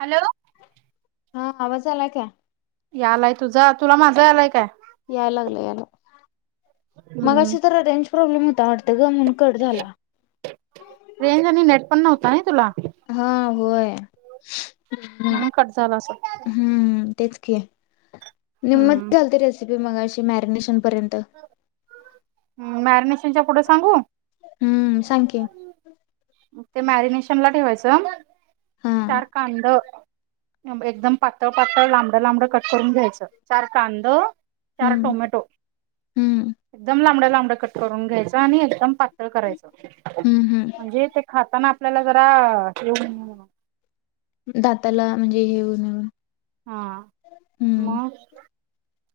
Hello हा आवाज आलाय का? यालाय तुझा तुला माझा आलाय काय? याय लागलं यायला हम्म मगाशी तर रेंज प्रॉब्लेम हो ताड त्याचा म्हणून कट झाला रेंज आणि नेट पण नव्ह नाही तुला हा होय. म्हणून कट झाला असल. के निमत झालतं रेसिपी मगाशी ते मॅरिनेशन पर्यंत मॅरिनेशनच्या पुढे सांगू हम्म सांग की ते मॅरिनेशन ला ठेवायचं हा चार कांदा एकदम पातळ पातळ लांबडं लांबडं कट करून घ्यायच चार कांद चार हम्म टोमॅटो हम्म एकदम लांबड लांबड कट करून घ्यायच आणि एकदम पातळ करायचं. हम्म हम्म म्हणजे ते खाताना आपल्याला जरा [unintelligible] दाताला म्हणजे हेऊन ऊन हा म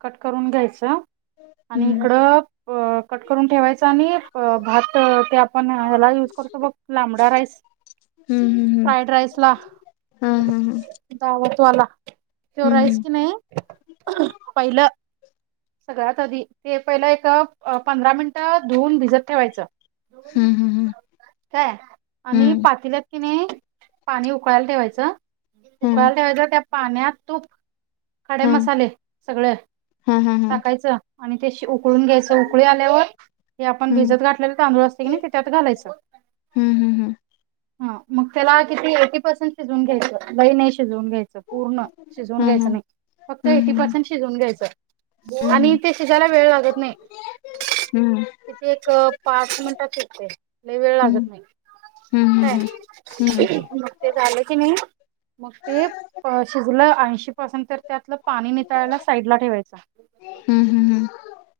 कट करून घ्यायचं आणि हम्म इकड ब कट करून ठेवायचं आणि भ भात ते आपण ह्याला युज करतो बघ लांबडा राईस हम्म हम्म फ्राईड राईस ला हा हा हा मला त्यो राईस हम्म किनी पहिलं सगळ्यात आधी ते पहिलं एक अ पंधरा मिनिटं धुऊन भिजत ठेवायचं. हम्म हम्म काय आणि पातेल्यात किणी पाणी उकळायला ठेवायचं. हम्म उकळायला ठेवायचं त्यात पाण्यात तूप खडे हम्म मसाले सगळं हा हा हा हा हा टाकायचं आणि ते शि उकळून घ्यायचं उकळी आल्यावर ते आपण हम्म भिजत घातलेले तांदूळ असतय, कने ते त्यात घालायचं. हम्म हम्म हा मग त्याला किती एटी पर्सेंट शिजवून घ्यायचं लई नाही शिजवून घ्यायचं पूर्ण शिजवून हा हा घ्यायचं नाही फक्त हम्म एटी हम्म परसेंट शिजून घ्यायच हम्म आणि ते शिजायला वेळ लागत नाही. हम्म. किती एक पा पाच मिनटात शिजतंय लई वेळ हम्म हम्म काय हम्म हम्म मग ते झाल कणी मग ते प शिजूल ऐंशी परसेंट त्यातलं पाणी नितळायला साईड ला ठेवायच. हम्म हम्म हम्म.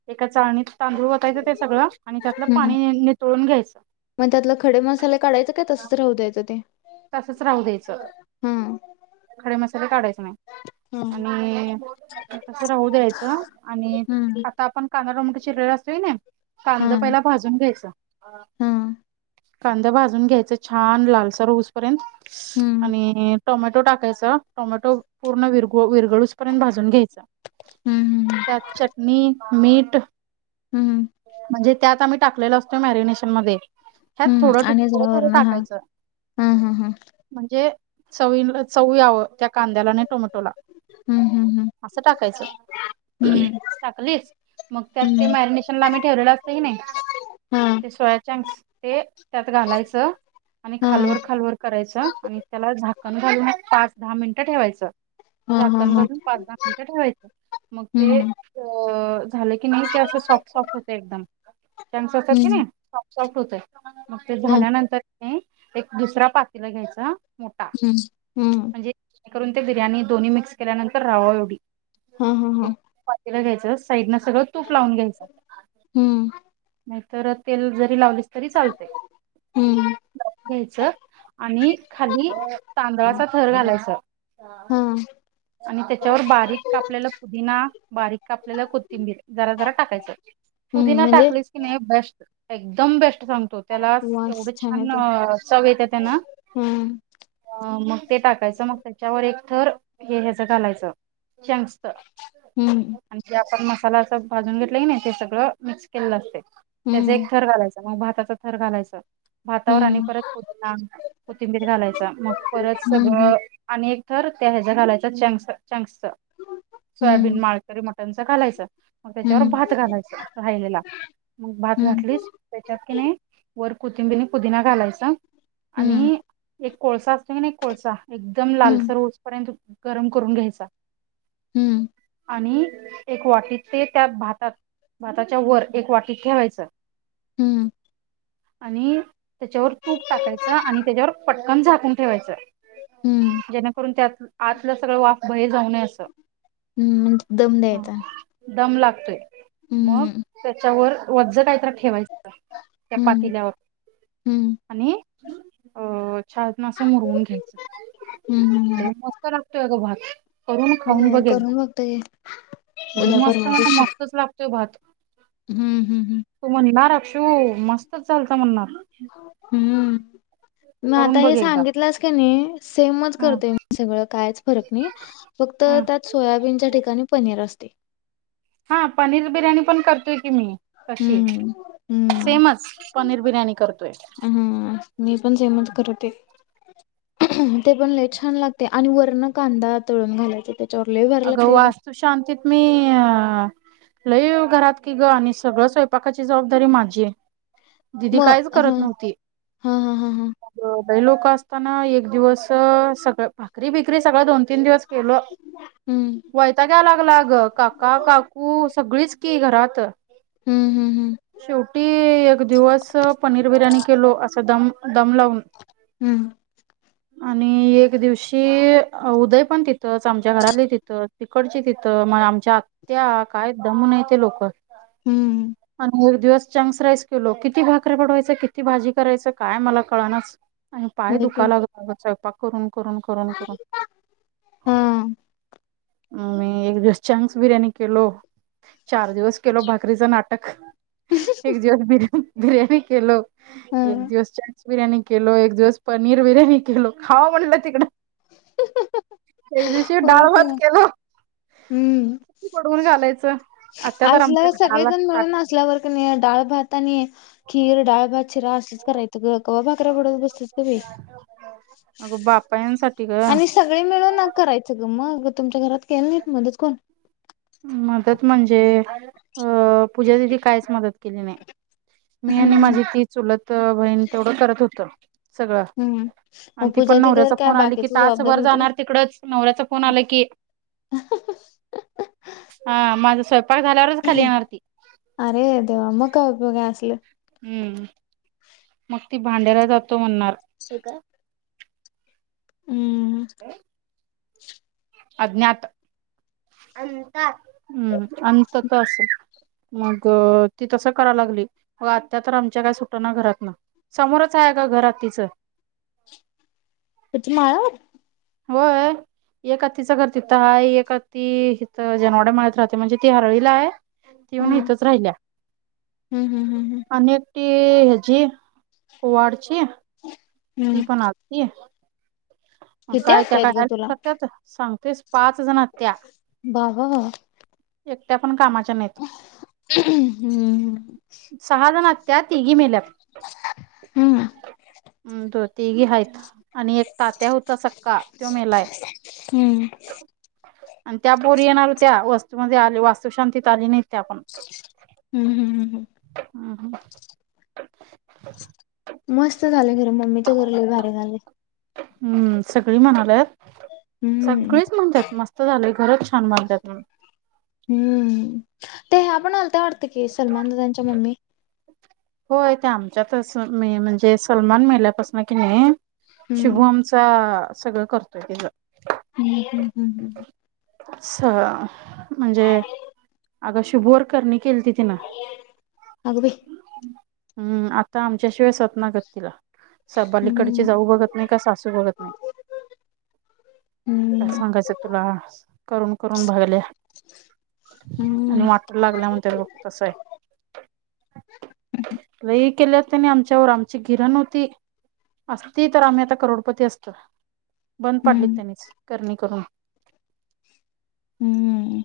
एका चाळणीत तांदूळ वतायचं ते सगळं आणि त्यातलं हम्म पाणी नितळून घ्यायचं मग त्यातलं खडे मसाले काढायचं काय तसंच राहू द्यायचं ते तसच राहू द्यायचं हा. खडे मसाले काढायच नाही. हम्म. आणि तस राहू द्यायचं आणि हम्म आता आपण कांदा टोमॅटो चिरलेला असतोय कणी हा कांद पहिला भाजून घ्यायच [unintelligible] हा कांदा भाजून घ्यायच छान लालसर होवूस पर्यंत हम्म आणि टोमॅटो टाकायच टोमॅटो पूर्ण विर हो विर ळूस पर्यंत भाजून घ्यायच हम्म त्यात चटणी मीट हम्म हम्म. त्यात आम्ही टाकलेल असतोय मॅरिनेशन मध्ये ह्यात हम्म थोडं आणि थोडं जरा थोडं वरण हा टाकायचं हा हा हा. म्हणजे चवी चवी यावं त्या कांद्याला आणि टोमटोला हम्म हम्म हम्म. अस टाकायच हम्म टाकलीच मग त्यात ते हम्म मॅरिनेशन आम ठेवले अस नाही हा ते सोया त्यात घालायच आणि हा खालवर करायच आणि त्याला झाकण घालून पाच दहा मिनिटं ठेवायचं हा हा झाकण हा घालून पाच दहा मिनटं ठेवायचं मग ते हम्म अ झाल कणी नाही ते सॉफ्ट सॉफ्ट होतय एकदम हम्म सॉफ्ट होत आहे मग ते ह झाल्यानंतर दुसऱ्या पातेल घ्यायचा मोठा हम्म हम्म म्हणजे करून ते बिर्याणी दोन्ही मिक्स केल्यानंतर राव्हाव एवढी हा हा हा घ्यायच साईडन सगळं तूप लावून घ्यायचं हम्म नाहीतर तेल जरी लावलीस तरी चालतय हम्म घ्यायच आणि खाली तांदळाचा थर घालायच हा आणि त्याच्यावर बारीक कापलेला पुदिना बारीक कापलेला कोथिंबीर जरा जरा टाकायचं हम्म पुदिना म्हणजे टाकलेस की नाही हे बेस्ट एकदम बेस्ट सांगतो त्याला वास एवढं छान येते चव येत त्याना हम्म मग ते टाकायचं मग त्याच्यावर एक थर हे ह्याचं घालायचं चंक्स हम्म आणि आपण मस्त मसाल्याच भाजून घेतलं की नाही ते सगळं मिक्स केलंल असतय त्याच हम्म एक थर घालायचं मग भाताचा थर घालायचं भातावर आणि हम्म परत कोथिंबीर घालायचा मग परत सगळं आणि तर त्या घालायच चं चंक्स सोयाबीन हम्म माळकरी मट त्यांच कालायचं मग त्याच्यावर हम्म भात घालायच राहिलेला मग भात हम्म घातलीच त्याच्यात की नाही वर कोथिंबिर पुदिना घालायचं हम्म हम्म आणि एक कोळसा नाही [unintelligible] कोळसा एकदम हम्म लालसर गरम करून घ्यायचा हम्म आणि एक वाटीत ते त्या भातात भाताच्या वर एक वाटीत ठेवायचं हम्म आणि त्याच्यावर तूप टाकायचं आणि त्याच्यावर पट कण झाकून ठेवायचं हम्म जेणेकरून त्यात आतलं सगळं वाफ बाहेर जाऊ नये असं हम्म म्हणजे दम द्यायचा हो मग हम्म त्याच्यावर वझ काहीतरी ठेवायचं त्या हम्म पातील्यावर हम्म आणि हो छान ना असं मुरवून घ्यायचं हम्म हम्म लई हम्म. मत लागतोय अग भात करून खाऊन होय बघ एकदा करून बघतो की लई उद्या मस्त परवा म्हण दिवशी. मस्तच लागतोय भात हम्म हम्म हम्म हो मस्तच चालत म्हणणारत हम्म मग आता करून बघ हे एकदा सांगितलंस का नाही सेमच हा करते सगळं कायच फरक नाही फक्त ह त्यात सोयाबीनच्या ठिकाणी पनीर असते हा पनीर बिर्याणी पण करतेय की मी कशी हम्म हम्म. सेमच पनीर बिर्याणी करतोय हा मी पण सेमत करते ते पण लय छान लागते आणि वरण कांदा तळून घालायचा त्याच्यावर लय भारी अगं लागते. ते. वास्तू शांतीत मी अ लई घरात कि ग आणि सगळं स्वयंपाकाची जबाबदारी माझी आहे दिदी मग काहीच हा करत नव्हती हा हा हा हा सगळे लोक असताना एक दिवस सगळ भाकरी बिकरी सगळ दोन तीन दिवस केलो हम्म वयतागं यायला लागला ग काका काकू सगळीच घरात. हम्म हम्म हम्म. शेवटी एक दिवस पनीर बिर्याणी केलो असा दम दम लावून हम्म आणि एक दिवशी उदय पण तिथंच आमच्या घराली तिथून तिकडची तिथं मग आमची आमची आत्या काय दम नाय ते लोक हम्म. आणि एक दिवस चंक्स राईस केलो किती भाकऱ्या बडवायच? किती भाजी करायचं? काय मला कळना? आणि पाय होय की दुखा लागला स्वयपाक करून. करून, करून, करून. हा मी एक दिसांस चान्स बिर्याणी केलो चार दिवस केलो भाकरीचं नाटक. एक दिवस बिर बिर्याणी केलो. हा एक दिवस चान्स - बिर्याणी केलो, एक दिवस पनीर बिर्याणी केलो, खावं म्हटलं तिकडं. एक दिवशी डाळ होय की भात केलो हम्म. पडवून घालायचं. आत्या तर आमच्या आजला खाला सगळेजण ताट मिळूनजल्यावर क नाही डाळ भाता आणि खीर, डाळं, भात रा असच करायचं ग? भाकरया पडत बसत अगं बापायांसाठी ग आणि सगळे मिळून करायचं ग मग. तुमच्या घरात केलं नाहीत मदत कोण मदत म्हणजे ह. हम. पूजा दीदी कायच केले नाही. मी आणि हम्म माझी ती चुलत बहीण तेवढं करत होता. सगळं हम्म आणि मग ती पण पूजा दिदीवर नवऱ्याचा काय फोन आली की बाकीची तासभर जबाबदारी होती काय जाणार तिकडच नवऱ्याचा फोन आला की. हा माझा स्वयंपाक झाल्यावरच खाली येणार ती अरे देवा! मंग काय उपयोग काय असलं? हम्म. मग, ती भांड्याला जातो म्हणणार. ठीक आहे. हम्म...... अज्ञात. [unintelligible] [inaudible] अंतत असे! मग, ती तसं करायला लागली. मग, आत्ता तर आमच्या काय सुटा ना घरात ना समोरच आहे का घरात तिचं. तीची मा! होय. एक हत्तीचं घर तिथं आहे. एक हात्ती हिथं जेनवाड्या राहते. म्हणजे ते राहते म्हणजे ती हरवीला आहे. तेऊन हम्म येतच राहिल्या हम्म हम्म हम्म अ हे जे वाडते? ती हम्म पण आज. हेच किती काय त्या आत्या काय आहेत ग हेल्प तुला करत्यात सांगतेस पाच जण आत्या बाबा बाबा त्या पण कामाच्या नाहीत. हम्म सहा जण हाईत त्यात तिघी मेल्यात हम्म हम् त तिघी हायत आणि एक तात्या होता सक्का त्यो मेलाय हम्म आणि त्या पोरी येणार होत्या वास्तूमध्ये आली वास्तू शांतीत आली नाही त्या आपण हम् हम् हम हम हम् हम अ मस्त झालं खरं मम्मीच घर लय भारी झाले हम्म सगळी म्हणाल्यात हम्म सगळेच म्हणतात मस्त झालंय खरंच छान म्हणतात ना हम्म ते ह्या पण आलत्या वाट ते सलमान त्यांच्या मम्मी होय ते आमच्यातच म.. म्हणजे सलमान मेल्यापासनं कि नाही हम्म शुभमचा सगळं करतोय तेजं हम्म हम् हम् ह स.. म्हणजे अगं शुभु वर करणी केलती तिनं अग बई. हम्म आता आमच्याशिवाय सत ना गत तिला. स पलीकडचे हम्म जाऊ बघत नाही का सासू बघत नाही. काय हम्म सांगायचं तुला स करून करून भागल्या आणि हम्म वाटला लागल्या म्हणत्यात बघ तसय. लई केल्यात त्यानी आमच्यावर आमची गिरण होती, असती तर आम्ही आता करोडपती असतो. बंद पाडलीत हम्म तेनीच करणी करून. हम्म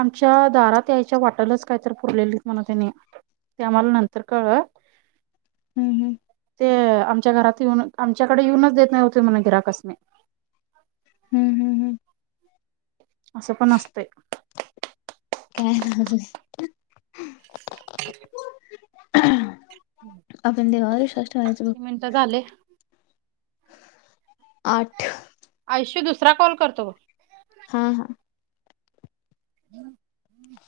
आमच्या दारात यायच्या वाटलाच काहीतरी पुरलेलीत म्हणं तेनी. ते आम्हाला नंतर कळलं, हम्म हम्म ते आमच्या घरात येऊन आमच्याकडे येऊनच देत नव्हती म्हण गिऱ्हाईकासनी. हम्म हम्म असं पण असतय. काय न्हवच बई ना. [inaudible] आपण देवावर विश्वास ठेवायचा बग. मिनटं झाले आठ. आयशु दुसरा कॉल करतो बग? हा हा हम्म्.